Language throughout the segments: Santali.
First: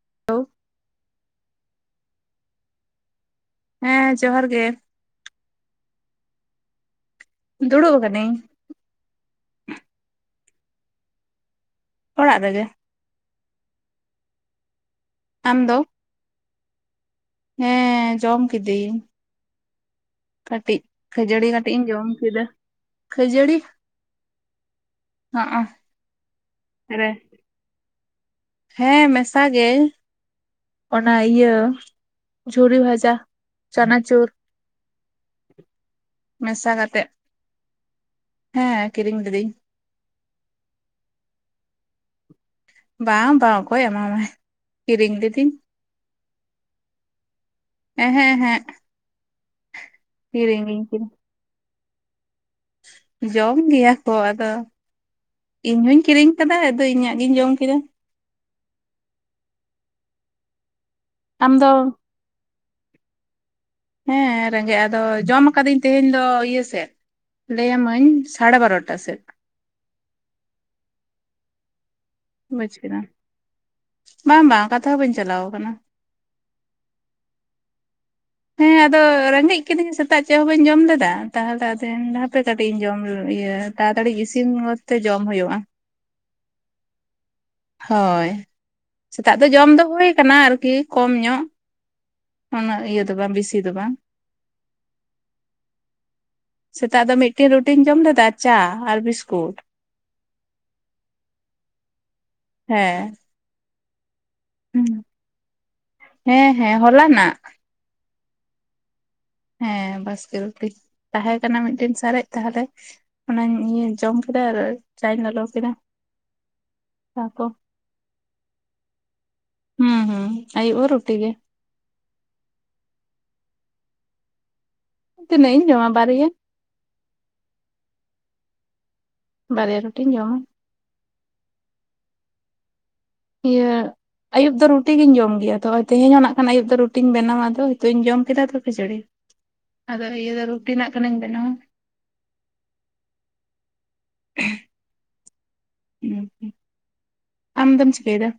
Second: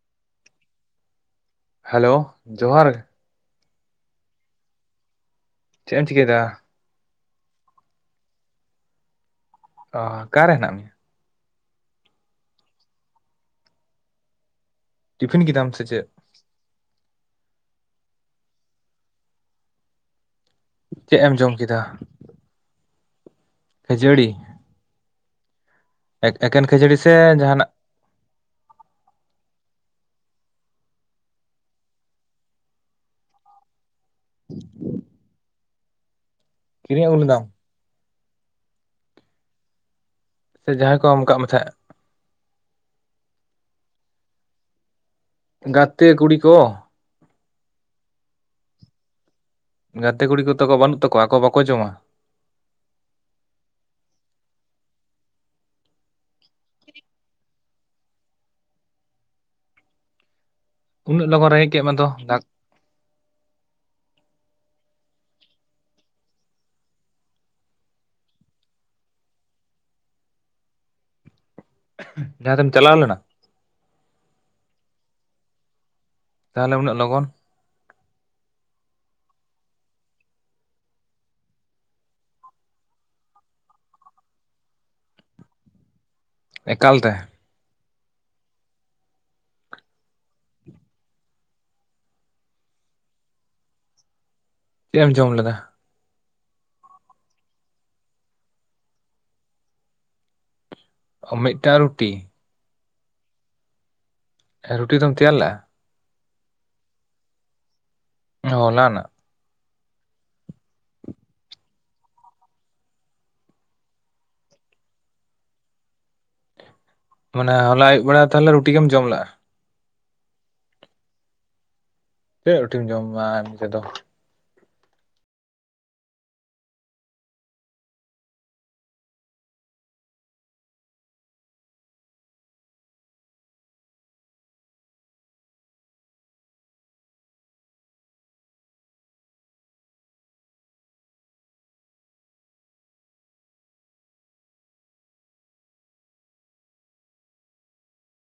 [unintelligible] ᱦᱮᱞᱳ ᱡᱚᱦᱟᱨ ᱦᱮᱸ ᱡᱚᱦᱟᱨ ᱜᱮ᱾ ᱪᱮ ᱮᱢ ᱪᱤᱠᱟᱹᱭᱫᱟ? ᱫᱩᱲᱩᱵ ᱠᱟᱹᱱᱤᱧ᱾ ᱚᱻ ᱟᱠᱟᱨᱮ ᱦᱮᱱᱟᱜ ᱢᱮᱭᱟ? ᱚᱲᱟᱜ ᱨᱮᱜᱮ᱾ ᱴᱤᱯᱷᱤᱱ ᱟᱢ ᱠᱮᱫᱟᱢ ᱫᱚ? ᱥᱮᱪᱮᱫ? ᱦᱮᱸ ᱡᱚᱢ ᱠᱤᱫᱤᱧ᱾ ᱠᱟᱹᱴᱤᱡ ᱪᱮᱫ ᱮᱢ ᱠᱷᱟᱹᱡᱟᱹᱲᱤ ᱡᱚᱢ ᱠᱟᱹᱴᱤᱡ ᱠᱮᱫᱟ ᱤᱧ ᱡᱚᱢ ᱠᱮᱫᱟ ᱠᱷᱟᱹᱡᱟᱹᱲᱤ ᱠᱷᱟᱹᱡᱟᱹᱲᱤ? ᱦᱚᱸᱜ-ᱚ ᱮᱠ ᱮᱠᱮᱱ ᱠᱷᱟᱹᱡᱟᱹᱲᱤ ᱥᱮ ᱡᱟᱦᱟᱱᱟᱜ? ᱦᱮᱸ ᱢᱮᱥᱟ ᱜᱮ᱾ ᱚᱱᱟ ᱤᱭᱟᱹ ᱡᱷᱩᱲᱤ ᱵᱷᱟᱡᱟ ᱪᱟᱱᱟᱪᱩᱨ᱾ [inaudible] ᱢᱮᱥᱟ ᱠᱤᱨᱤᱧ ᱠᱟᱛᱮᱜ ᱟᱹᱜᱩ ᱞᱮᱫᱟᱢ ᱦᱮᱸ ᱠᱤᱨᱤᱧ ᱞᱤᱫᱟᱹᱧ᱾ ᱥᱮ ᱡᱟᱦᱟᱸᱭ ᱠᱚ ᱮᱢ ᱟᱠᱟᱜ ᱢᱮ ᱛᱟᱦᱮᱸᱫ? ᱵᱟᱝ ᱵᱟᱝ ᱚᱠᱚᱭ ᱮᱢᱟᱢᱟᱭ ᱠᱤᱨᱤᱧ ᱞᱤᱫᱤᱧ᱾ ᱜᱟᱛᱮ ᱠᱩᱲᱤ ᱠᱚ᱾ ᱮᱸ ᱦᱮᱸᱜ ᱮᱸ ᱦᱮᱸᱜ ᱜᱟᱛᱮ ᱠᱩᱲᱤ ᱠᱚᱛᱚ ᱠᱚ ᱵᱟᱹᱱᱩᱜ ᱠᱤᱨᱤᱧ ᱛᱟᱠᱚᱣᱟ ᱟᱠᱚ ᱵᱟᱠᱚ ᱡᱚᱢᱟ? ᱡᱚᱢ ᱜᱮᱭᱟ ᱠᱚ ᱟᱫᱚ ᱤᱧ ᱦᱩᱧ ᱠᱤᱨᱤᱧ ᱟᱠᱟᱫᱟ ᱟᱫᱚ ᱤᱧᱟᱹᱜ ᱜᱤᱧ ᱡᱚᱢ ᱠᱮᱫᱟ᱾ ᱩᱱᱟᱹᱜ ᱞᱚᱜᱚᱱ ᱟᱢ ᱫᱚ ᱨᱮᱸᱜᱮᱡ ᱠᱮᱜ ᱢᱮᱫᱚ ᱫᱟᱜ ᱦᱮᱸ ᱨᱮᱸᱜᱮᱡ ᱟᱫᱚ ᱡᱚᱢ ᱟᱠᱟᱫᱟᱹᱧ ᱛᱮᱦᱮᱧ ᱫᱚ ᱤᱭᱟᱹ ᱥᱮᱫ᱾ ᱞᱟᱹᱭ ᱟᱹᱢᱟᱹᱧ ᱥᱟᱲᱮ ᱵᱟᱨᱚᱴᱟ ᱥᱮᱫ᱾ ᱡᱟᱦᱟᱸ ᱵᱩᱡᱽ ᱛᱮᱢ ᱪᱟᱞᱟᱣ ᱠᱮᱫᱟᱢ ᱞᱮᱱᱟ ᱵᱟᱝ ᱵᱟᱝ ᱚᱠᱟ ᱛᱮᱦᱚᱸ ᱵᱟᱹᱧ ᱪᱟᱞᱟᱣ ᱠᱟᱱᱟ᱾ ᱛᱟᱦᱚᱞᱮ ᱩᱱᱟᱹᱜ ᱞᱚᱜᱚᱱ? ᱦᱮᱸ ᱟᱫᱚ ᱨᱮᱸᱜᱮᱡ ᱠᱤᱫᱤᱧᱟ ᱥᱮᱛᱟᱜ ᱪᱮᱫ ᱦᱚᱸ ᱵᱟᱹᱧ ᱡᱚᱢ ᱞᱮᱫᱟ ᱛᱟᱦᱚᱞᱮ ᱟᱫᱚᱧ ᱢᱮᱱ ᱦᱟᱯᱮ ᱯᱮ ᱠᱟᱹᱴᱤᱡ ᱤᱧ ᱡᱚᱢ ᱤᱭᱟᱹ ᱛᱟᱲᱟᱛᱟᱲᱤ ᱤᱥᱤᱱ ᱜᱚᱛ ᱛᱮ ᱡᱚᱢ ᱦᱩᱭᱩᱜᱼᱟ᱾ ᱮᱠᱟᱞ ᱛᱮ ᱦᱳᱭ ᱥᱮᱛᱟᱜ ᱫᱚ ᱡᱚᱢ ᱫᱚ ᱦᱩᱭ ᱟᱠᱟᱱᱟ ᱟᱨᱠᱤ ᱠᱚᱢ ᱧᱚᱜ᱾ ᱩᱱᱟᱹᱜ ᱤᱭᱟᱹ ᱫᱚ ᱵᱟᱝ ᱵᱮᱥᱤ ᱫᱚ ᱵᱟᱝ᱾ ᱪᱮᱫ ᱮᱢ ᱡᱚᱢ ᱞᱮᱫᱟ? ᱥᱮᱛᱟᱜ ᱫᱚ ᱢᱤᱫ ᱴᱮᱱ ᱨᱩᱴᱤᱧ ᱡᱚᱢ ᱞᱮᱫᱟ ᱪᱟ ᱟᱨ ᱵᱤᱥᱠᱩᱴ᱾ ᱦᱚᱸ ᱢᱤᱫᱴᱟᱝ ᱨᱩᱴᱤ᱾ ᱦᱮᱸ ᱨᱩᱴᱤ ᱫᱚᱢ ᱛᱮᱭᱟᱨ ᱞᱮ-ᱟ? ᱦᱮᱸ ᱦᱮᱸ ᱦᱚᱞᱟᱱᱟᱜ᱾ ᱦᱚᱞᱟᱱᱟᱜ? ᱦᱮᱸ ᱵᱟᱥᱠᱮ ᱨᱩᱴᱤ ᱛᱟᱦᱮᱸ ᱠᱟᱱᱟ ᱢᱤᱫᱴᱤᱱ ᱥᱟᱨᱮᱡ ᱛᱟᱦᱚᱞᱮ᱾ ᱚᱱᱟᱧ ᱤᱭᱟᱹᱧ ᱡᱚᱢ ᱠᱮᱫᱟ ᱟᱨ ᱪᱟᱧ ᱞᱚᱞᱚ ᱠᱮᱫᱟ᱾ ᱛᱟᱨᱯᱚᱨ ᱢᱟᱱᱮ ᱦᱚᱞᱟ ᱟᱹᱭᱩᱵ ᱵᱮᱲᱟ ᱛᱟᱦᱚᱞᱮ ᱨᱩᱴᱤ ᱜᱮᱢ ᱡᱚᱢ ᱞᱮᱼᱟ᱾ ᱦᱩᱸ ᱦᱩᱸ ᱟᱭᱩᱵ ᱦᱚᱸ ᱨᱩᱴᱤ ᱜᱮ ᱛᱤᱱᱟᱹᱜ ᱨᱩᱴᱤᱢ ᱡᱚᱢᱟ ᱤᱱᱠᱟᱹ ᱫᱚ ᱛᱤᱱᱟᱹᱜ ᱤᱧ ᱡᱚᱢᱟ ᱵᱟᱨᱭᱟ ᱵᱟᱨᱭᱟ ᱨᱩᱴᱤᱧ ᱡᱚᱢᱟ ᱤᱭᱟᱹ ᱟᱹᱭᱩᱵ ᱫᱚ ᱨᱩᱴᱤ ᱜᱤᱧ ᱡᱚᱢ ᱜᱮᱭᱟ ᱛᱚ ᱛᱮᱦᱮᱧ ᱦᱚᱱᱟᱜ ᱠᱷᱟᱱ ᱟᱹᱭᱩᱵ ᱛᱮ ᱨᱩᱴᱤᱧ ᱵᱮᱱᱟᱣᱟ ᱟᱫᱚ ᱱᱤᱛᱚᱜ ᱡᱚᱢ ᱠᱮᱫᱟ ᱛᱚ ᱠᱷᱟᱡᱟ. ᱲᱤ ᱟᱫᱚ ᱤᱭᱟᱹ ᱨᱩᱴᱤ ᱱᱟᱜ ᱠᱷᱟᱱ ᱤᱧ ᱵᱮᱱᱟᱣᱟ ᱦᱚᱸ ᱟᱢ ᱫᱚᱢ ᱪᱤᱠᱟᱹᱭᱮᱫᱟ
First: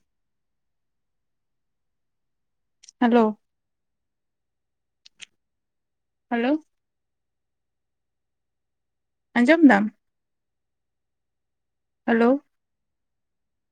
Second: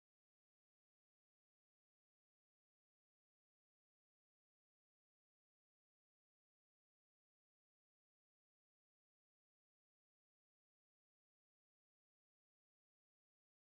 ᱦᱟᱞᱳ ᱦᱟᱞᱳ ᱟᱸᱡᱚᱢ ᱫᱟᱢ ᱦᱟᱞᱚ